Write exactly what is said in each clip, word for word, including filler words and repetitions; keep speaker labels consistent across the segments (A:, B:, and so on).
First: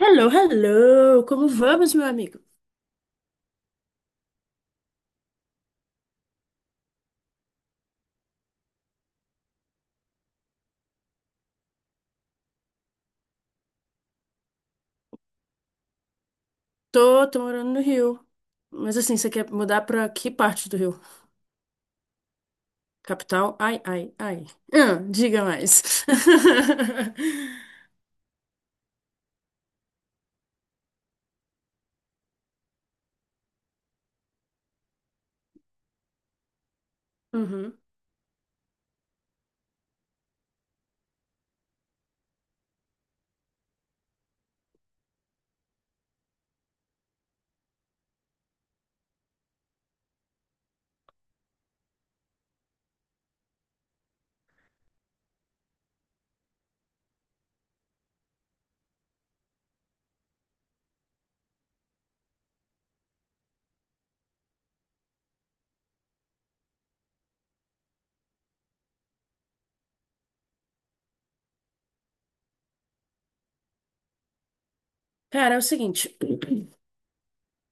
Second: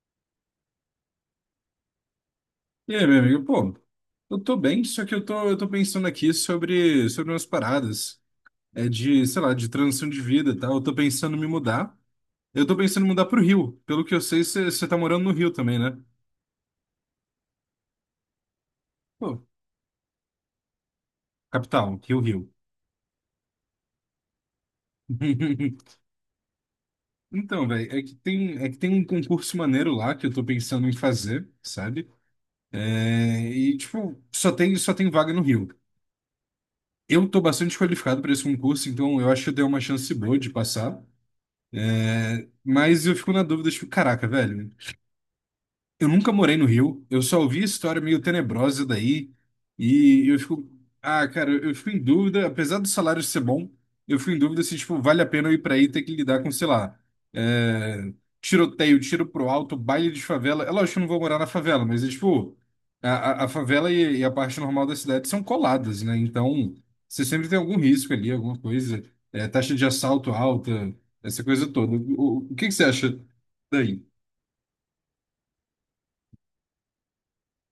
A: Hello, hello! Como vamos, meu amigo?
B: E aí, meu amigo, pô, eu tô bem, só que eu tô, eu tô pensando aqui sobre, sobre umas paradas, é de, sei lá, de transição de vida e tal. Eu tô pensando em me mudar. Eu tô pensando em mudar pro Rio. Pelo que eu sei, você tá morando no Rio também, né?
A: Tô, tô morando no Rio. Mas assim, você
B: Pô,
A: quer mudar pra que parte do Rio?
B: capital, Rio, Rio.
A: Capital? Ai, ai, ai. Ah, diga mais.
B: Então, velho, é que tem, é que tem um concurso maneiro lá que eu tô pensando em fazer, sabe? É, e, tipo, só tem, só tem vaga no Rio. Eu tô bastante
A: Uhum.
B: qualificado para esse concurso, então eu acho que eu dei uma chance boa de passar. É, mas eu fico na dúvida, tipo, caraca, velho. Eu nunca morei no Rio, eu só ouvi história meio tenebrosa daí, e eu fico, ah, cara, eu fico em dúvida, apesar do salário ser bom, eu fico em dúvida se, tipo, vale a pena eu ir pra aí e ter que lidar com, sei lá, é, tiroteio, tiro pro alto, baile de favela. É lógico que eu não vou morar na favela, mas, é, tipo, a, a, a favela e, e a parte normal da cidade são coladas, né? Então, você sempre tem algum risco ali, alguma coisa, é, taxa de assalto alta, essa coisa toda. O, o que que você acha daí?
A: Cara, é o seguinte,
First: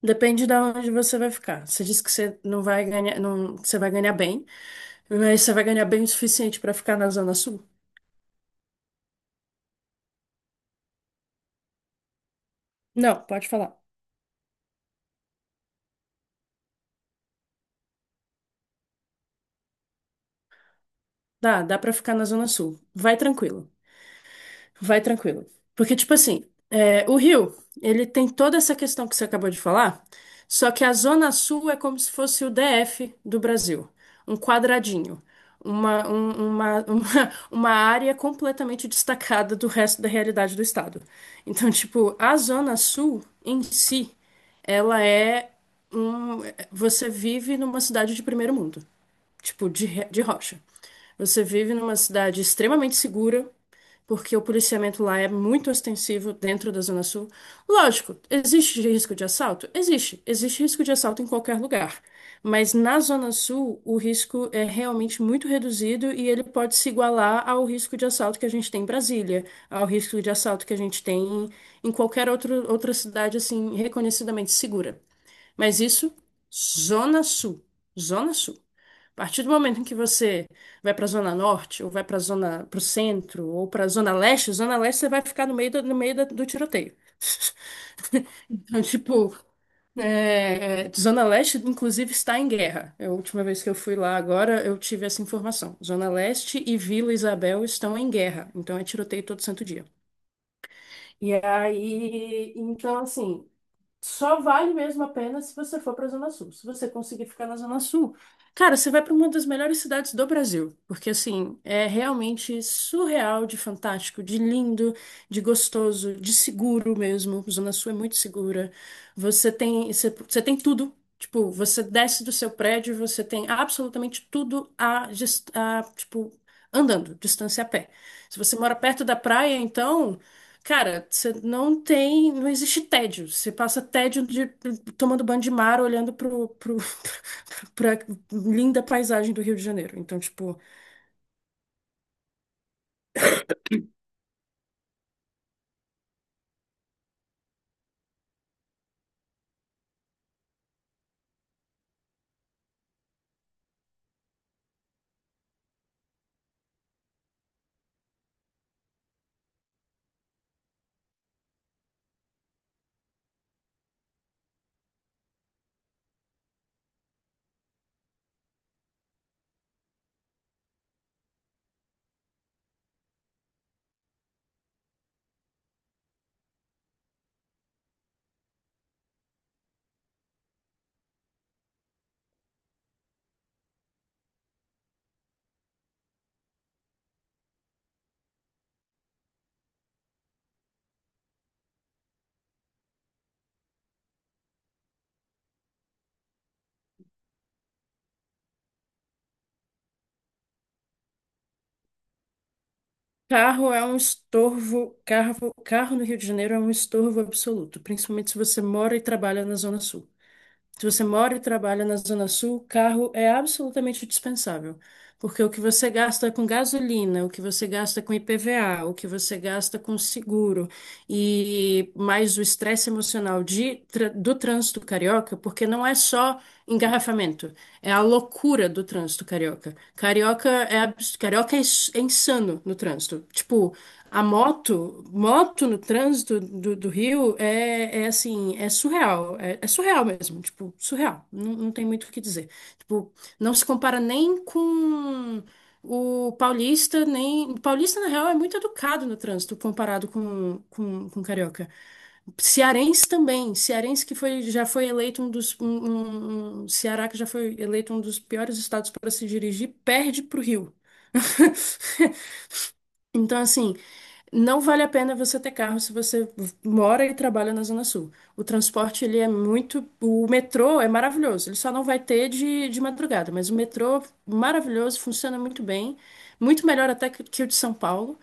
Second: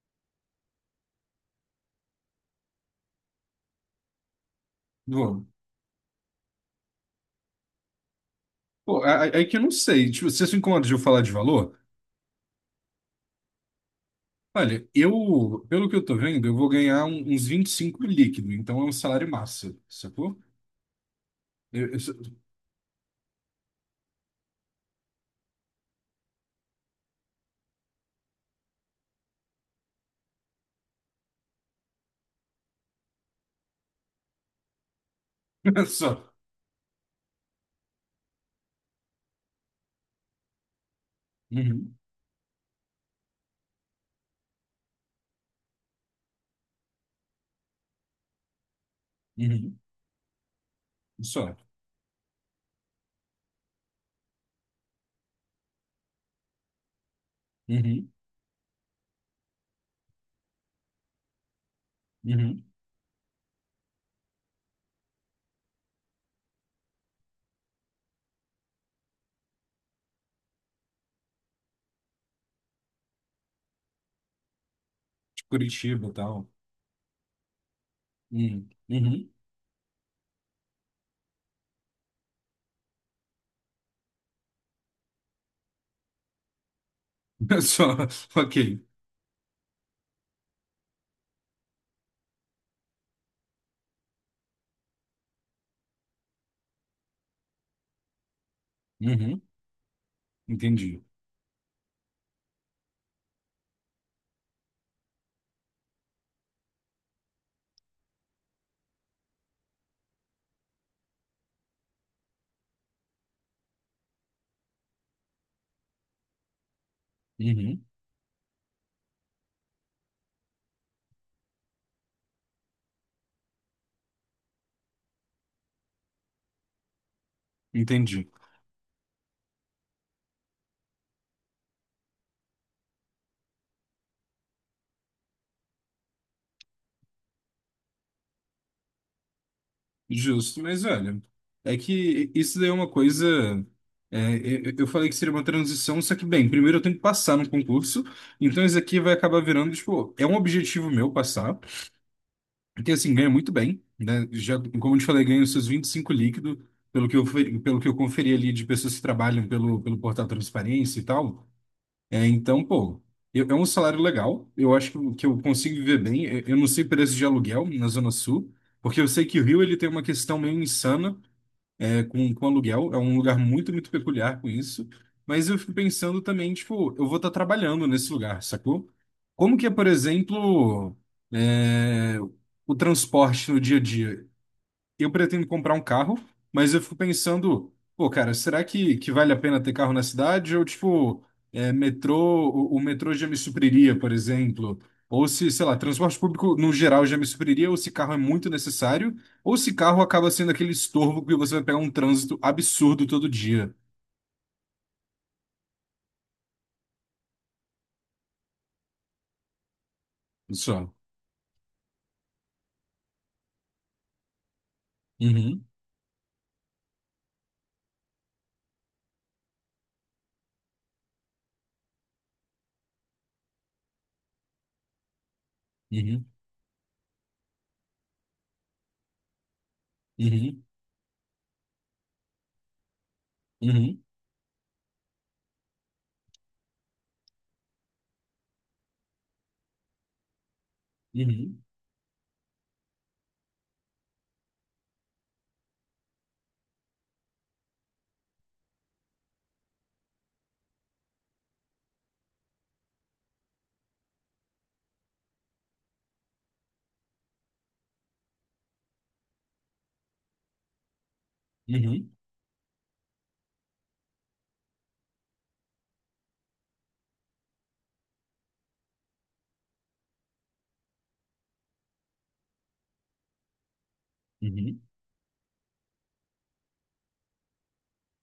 A: depende de onde você vai ficar. Você disse que você não vai ganhar, não, você vai ganhar bem, mas você vai ganhar bem o suficiente pra ficar na Zona Sul?
B: Pô, é, é é que eu não sei. Tipo, você se incomoda de eu falar de valor?
A: Não, pode falar.
B: Olha, eu, pelo que eu tô vendo, eu vou ganhar um- uns vinte e cinco líquido, então é um salário massa, sacou?
A: Dá, dá
B: Eu,
A: pra
B: eu só.
A: ficar na Zona Sul. Vai tranquilo. Vai tranquilo. Porque, tipo assim, é, o Rio, ele tem toda essa questão que você acabou de falar, só que a Zona Sul é como se fosse o D F do Brasil, um quadradinho, uma,
B: Só.
A: um- uma, uma, uma área completamente destacada do resto da realidade do estado. Então,
B: Uhum,
A: tipo, a Zona Sul em si, ela é um. Você vive numa cidade de primeiro mundo tipo,
B: uhum,
A: de, re- de rocha. Você
B: só.
A: vive numa cidade extremamente segura, porque o policiamento lá é muito ostensivo dentro da Zona Sul.
B: Uhum,
A: Lógico, existe risco de assalto? Existe. Existe risco de assalto em qualquer lugar.
B: uhum.
A: Mas na Zona Sul, o risco é realmente muito reduzido e ele pode se igualar ao risco de assalto que a gente tem em Brasília, ao risco de assalto que a gente tem em em qualquer outro, outra cidade, assim, reconhecidamente segura.
B: De
A: Mas
B: Curitiba e
A: isso,
B: tal.
A: Zona Sul. Zona Sul.
B: Uhum,
A: A
B: uhum.
A: partir do momento em que você vai para a Zona Norte, ou vai para a Zona, para o centro, ou para a Zona Leste, Zona Leste você vai ficar no meio do, no meio da- do tiroteio.
B: Só. Ok.
A: Então, tipo, é, é, Zona Leste, inclusive, está em guerra. É a última vez que eu fui lá agora, eu tive essa informação. Zona Leste e Vila Isabel estão em guerra. Então, é tiroteio todo
B: Uhum,
A: santo dia.
B: entendi.
A: E aí, então, assim, só vale mesmo a pena se você for para a Zona Sul. Se você conseguir ficar na Zona Sul, cara, você vai para uma das melhores cidades do Brasil, porque assim, é realmente surreal de fantástico, de lindo, de gostoso, de seguro mesmo. Zona
B: Uhum,
A: Sul é muito segura. Você tem, você, você tem tudo. Tipo, você desce do seu prédio, você tem absolutamente tudo a, dis- a, tipo, andando, distância a pé.
B: entendi.
A: Se você mora perto da praia, então cara, você não tem, não existe tédio. Você passa tédio de tomando banho de mar, olhando pro, pro, pra linda paisagem do Rio de Janeiro. Então, tipo,
B: Justo, mas olha, é que isso daí é uma coisa. É, eu eu falei que seria uma transição, só que, bem, primeiro eu tenho que passar no concurso, então isso aqui vai acabar virando, tipo, é um objetivo meu passar, porque assim, ganha muito bem, né? Já, como eu te falei, ganho seus vinte e cinco líquido, pelo que eu, fe- pelo que eu conferi ali de pessoas que trabalham pelo, pelo portal Transparência e tal. É, então, pô, eu- é um salário legal, eu acho que, eu- que eu consigo viver bem, eu eu não sei preço de aluguel na Zona Sul. Porque eu sei que o Rio ele tem uma questão meio insana é, com, com aluguel. É um lugar muito, muito peculiar com isso. Mas eu fico pensando também, tipo, eu vou estar trabalhando nesse lugar, sacou? Como que é, por exemplo, é, o transporte no dia a dia? Eu pretendo comprar um carro, mas eu fico pensando, pô, cara, será que, que vale a pena ter carro na cidade? Ou, tipo, é, metrô, o, o metrô já me supriria, por exemplo. Ou se, sei lá, transporte público no geral já me supriria, ou se carro é muito necessário, ou se carro acaba sendo aquele estorvo que você vai pegar um trânsito absurdo todo
A: carro
B: dia.
A: é um estorvo, carro, carro no Rio de Janeiro é um estorvo absoluto, principalmente se você mora e trabalha na Zona Sul. Se
B: Só.
A: você mora e trabalha na Zona Sul, carro é absolutamente dispensável, porque o que
B: Uhum,
A: você gasta com gasolina, o que você gasta com I P V A, o que você gasta com seguro e mais o estresse emocional de, tra- do trânsito carioca, porque não é
B: uhum,
A: só engarrafamento, é a loucura do trânsito carioca. Carioca
B: uhum,
A: é, abs- carioca é ins- é insano no trânsito. Tipo,
B: uhum,
A: a moto, moto no trânsito do, do Rio é, é assim, é surreal. É, é surreal mesmo, tipo, surreal. Não,
B: uhum,
A: não tem muito o que dizer. Tipo, não se compara nem com o paulista, nem... O paulista, na real, é muito educado no trânsito comparado com, com, com o carioca. Cearense também. Cearense que foi, já foi eleito um dos... Um, um- um- Ceará que já foi eleito um dos piores estados para se dirigir, perde pro Rio.
B: uhum,
A: Então, assim, não vale a pena você ter carro se você mora e trabalha na Zona Sul. O transporte, ele é muito... O metrô é maravilhoso. Ele só não vai ter de, de madrugada, mas o metrô,
B: uhum,
A: maravilhoso, funciona muito bem. Muito melhor até que, que o de São Paulo,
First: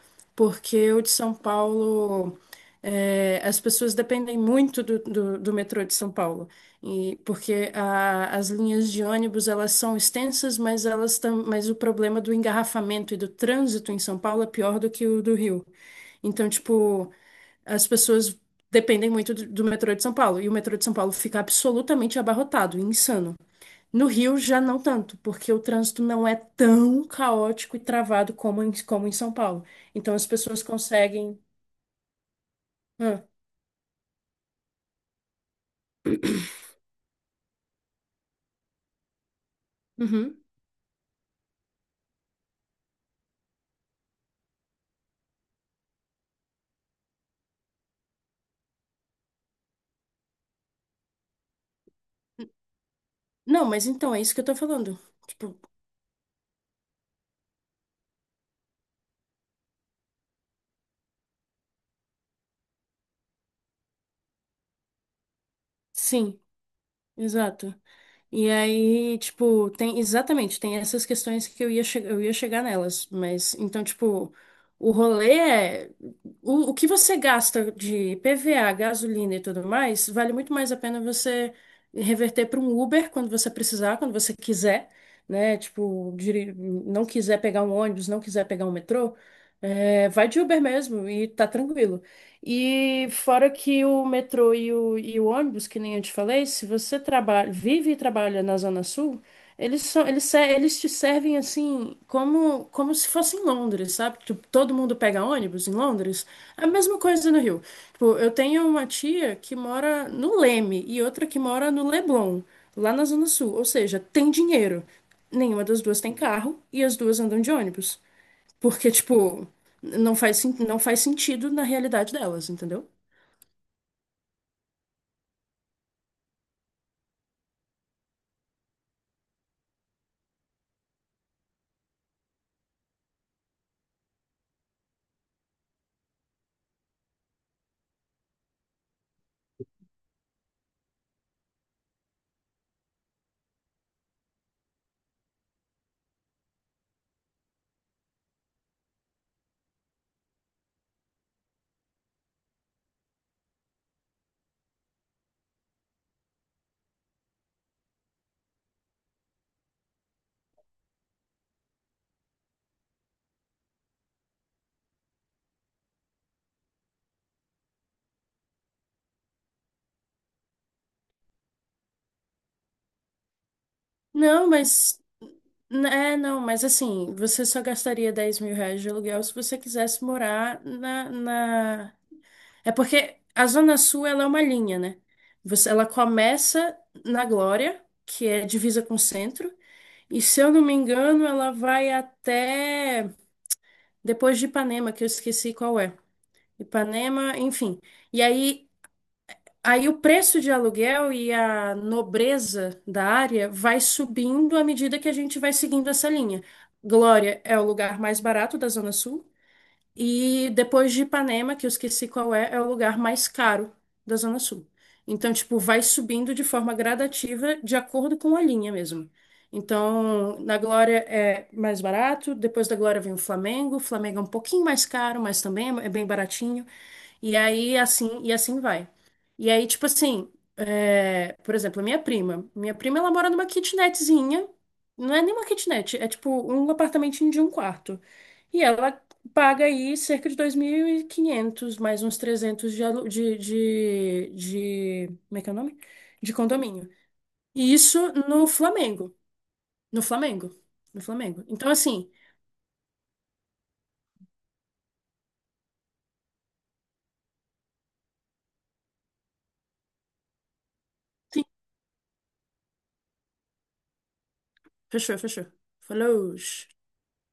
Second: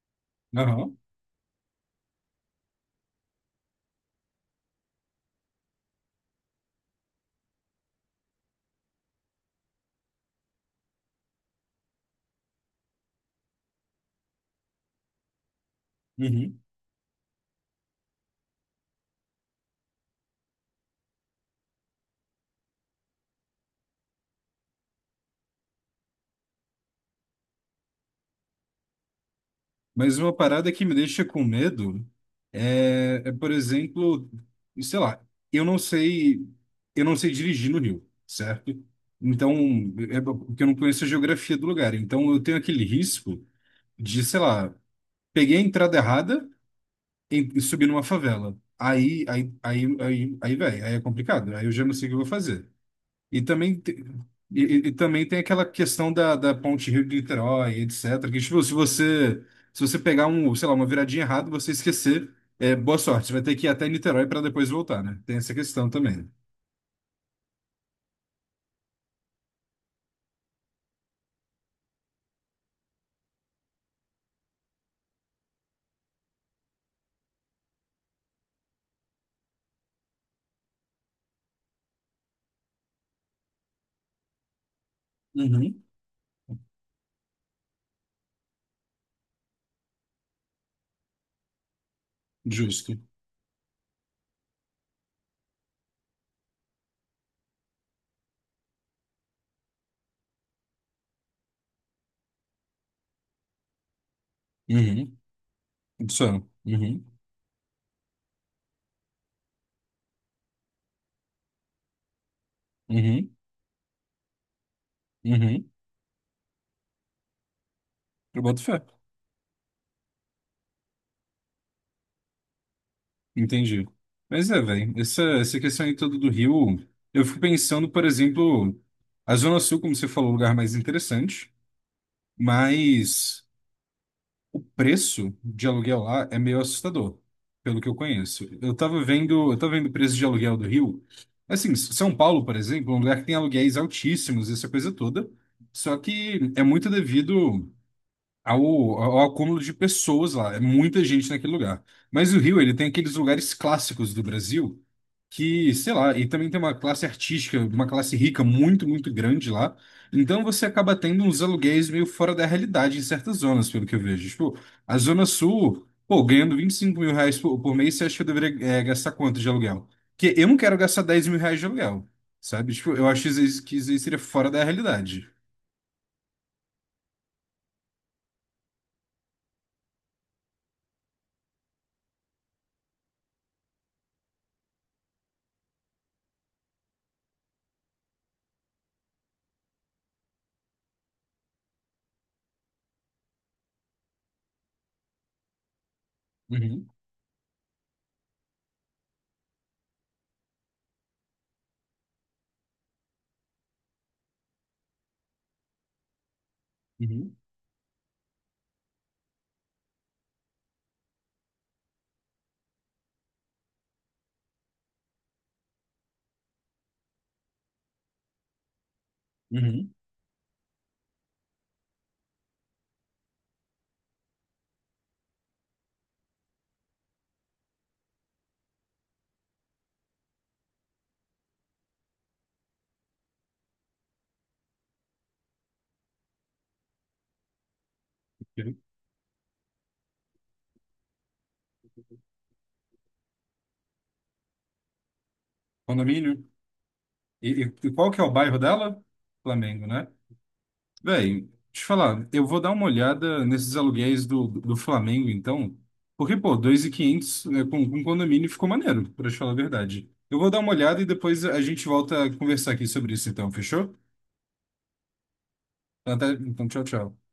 B: uhum,
A: porque
B: uhum,
A: o de São Paulo... é, as pessoas dependem muito do, do, do metrô de São Paulo. E porque a- as linhas de ônibus elas são extensas, mas elas tam, mas o problema do engarrafamento e do trânsito em São Paulo é pior do que o do Rio. Então,
B: uhum.
A: tipo, as pessoas dependem muito do, do metrô de São Paulo, e o metrô de São Paulo fica absolutamente abarrotado, insano. No Rio já não tanto, porque o trânsito não é tão caótico e travado como em, como em São Paulo. Então
B: Mas
A: as
B: uma
A: pessoas
B: parada que me deixa
A: conseguem.
B: com medo é,
A: Ah,
B: é, por exemplo, sei lá, eu não sei, eu não sei dirigir no Rio, certo? Então, é
A: uhum.
B: porque eu não conheço a geografia do lugar. Então, eu tenho aquele risco de, sei lá, peguei a entrada errada e e subi numa favela. Aí, aí, aí, aí, aí, velho, aí é complicado. Aí eu já não sei o que eu vou fazer. E
A: Não,
B: também,
A: mas
B: te-
A: então é isso que eu tô
B: e, e- e
A: falando.
B: também tem
A: Tipo,
B: aquela questão da, da Ponte Rio de Niterói, etcétera. Que, tipo, se você, se você pegar um, sei lá, uma viradinha errada, você esquecer, é, boa sorte. Você vai ter que ir até Niterói para depois voltar, né? Tem essa questão também.
A: sim, exato. E aí, tipo, tem exatamente, tem essas questões que eu ia, che- eu ia chegar nelas, mas então, tipo, o rolê é o, o que você gasta de P V A, gasolina e tudo mais, vale muito mais a pena você reverter para um Uber quando você precisar, quando você quiser, né?
B: Uhum.
A: Tipo, diri- não quiser pegar um ônibus, não quiser pegar um metrô, é, vai de Uber mesmo e tá tranquilo.
B: Justo.
A: E fora que o metrô e o, e o ônibus, que nem eu te falei, se você trabalha, vive e trabalha na Zona Sul, eles são, eles, se- eles te servem assim como, como se fosse em Londres, sabe? Tipo, todo mundo
B: Uhum.
A: pega ônibus em
B: Isso
A: Londres.
B: é.
A: A mesma
B: Uhum.
A: coisa no Rio. Tipo, eu tenho uma tia que mora no Leme e outra que mora no Leblon, lá na Zona
B: Uhum.
A: Sul. Ou seja, tem dinheiro. Nenhuma
B: Uhum.
A: das duas tem carro e as duas andam de ônibus.
B: Eu boto fé.
A: Porque, tipo, não faz, sen- não faz sentido na realidade delas, entendeu?
B: Entendi. Mas é, velho, essa, essa questão aí toda do Rio, eu fico pensando, por exemplo, a Zona Sul, como você falou, é o lugar mais interessante, mas preço de aluguel lá é meio assustador, pelo que eu conheço. Eu tava vendo, eu tava vendo o preço de aluguel do Rio. Assim, S- São Paulo, por exemplo, é um lugar que tem aluguéis altíssimos, essa coisa toda. Só que é muito devido ao, ao acúmulo de pessoas lá. É muita gente naquele lugar. Mas o Rio, ele tem aqueles lugares clássicos do Brasil que, sei lá, e também tem uma classe artística, uma classe rica muito, muito grande lá. Então você acaba tendo uns aluguéis meio fora da realidade em certas zonas, pelo que eu vejo. Tipo, a Zona Sul, pô, ganhando vinte e cinco mil reais por, por mês, você acha que eu deveria, eh, gastar quanto de aluguel? Porque eu não quero gastar dez mil reais de aluguel, sabe? Tipo, eu acho que isso aí que isso aí seria
A: Não,
B: fora da
A: mas.
B: realidade.
A: É, não, mas assim, você só gastaria dez mil reais de aluguel se você quisesse morar na, na... É porque a Zona Sul, ela é uma linha, né? Você, ela começa na Glória, que é divisa com o centro, e se eu não me engano, ela vai até depois de Ipanema, que eu esqueci qual é.
B: Uhum,
A: Ipanema, enfim. E aí aí o preço de aluguel e a nobreza da área vai subindo à medida que a gente vai seguindo essa linha.
B: uhum,
A: Glória é o lugar mais barato da Zona Sul e depois de Ipanema, que eu esqueci qual é, é o lugar mais caro da Zona Sul. Então, tipo, vai subindo de forma gradativa de acordo com a linha mesmo.
B: uhum.
A: Então, na Glória é mais barato, depois da Glória vem o Flamengo. O Flamengo é um pouquinho mais caro, mas também é bem baratinho. E aí, assim, e assim vai. E aí, tipo assim, é, por exemplo, a minha prima. Minha prima, ela mora numa kitnetzinha. Não é nem uma kitnet, é tipo um apartamentinho de um quarto. E
B: Ok.
A: ela paga aí cerca de dois mil e quinhentos mais uns trezentos de, alu- de, de, de... Como é que é o nome?
B: Condomínio?
A: De condomínio.
B: E,
A: E
B: e- e qual
A: isso
B: que é o
A: no
B: bairro dela?
A: Flamengo.
B: Flamengo,
A: No
B: né?
A: Flamengo. No
B: Véi,
A: Flamengo.
B: deixa
A: Então,
B: eu te
A: assim...
B: falar, eu vou dar uma olhada nesses aluguéis do, do Flamengo, então, porque, pô, dois mil e quinhentos, né, com, com condomínio ficou maneiro, pra te falar a verdade. Eu vou dar uma olhada e
A: Sim,
B: depois a gente volta a conversar aqui sobre isso, então, fechou?
A: fechou, fechou.
B: Então, até-
A: Falou.
B: então, tchau, tchau.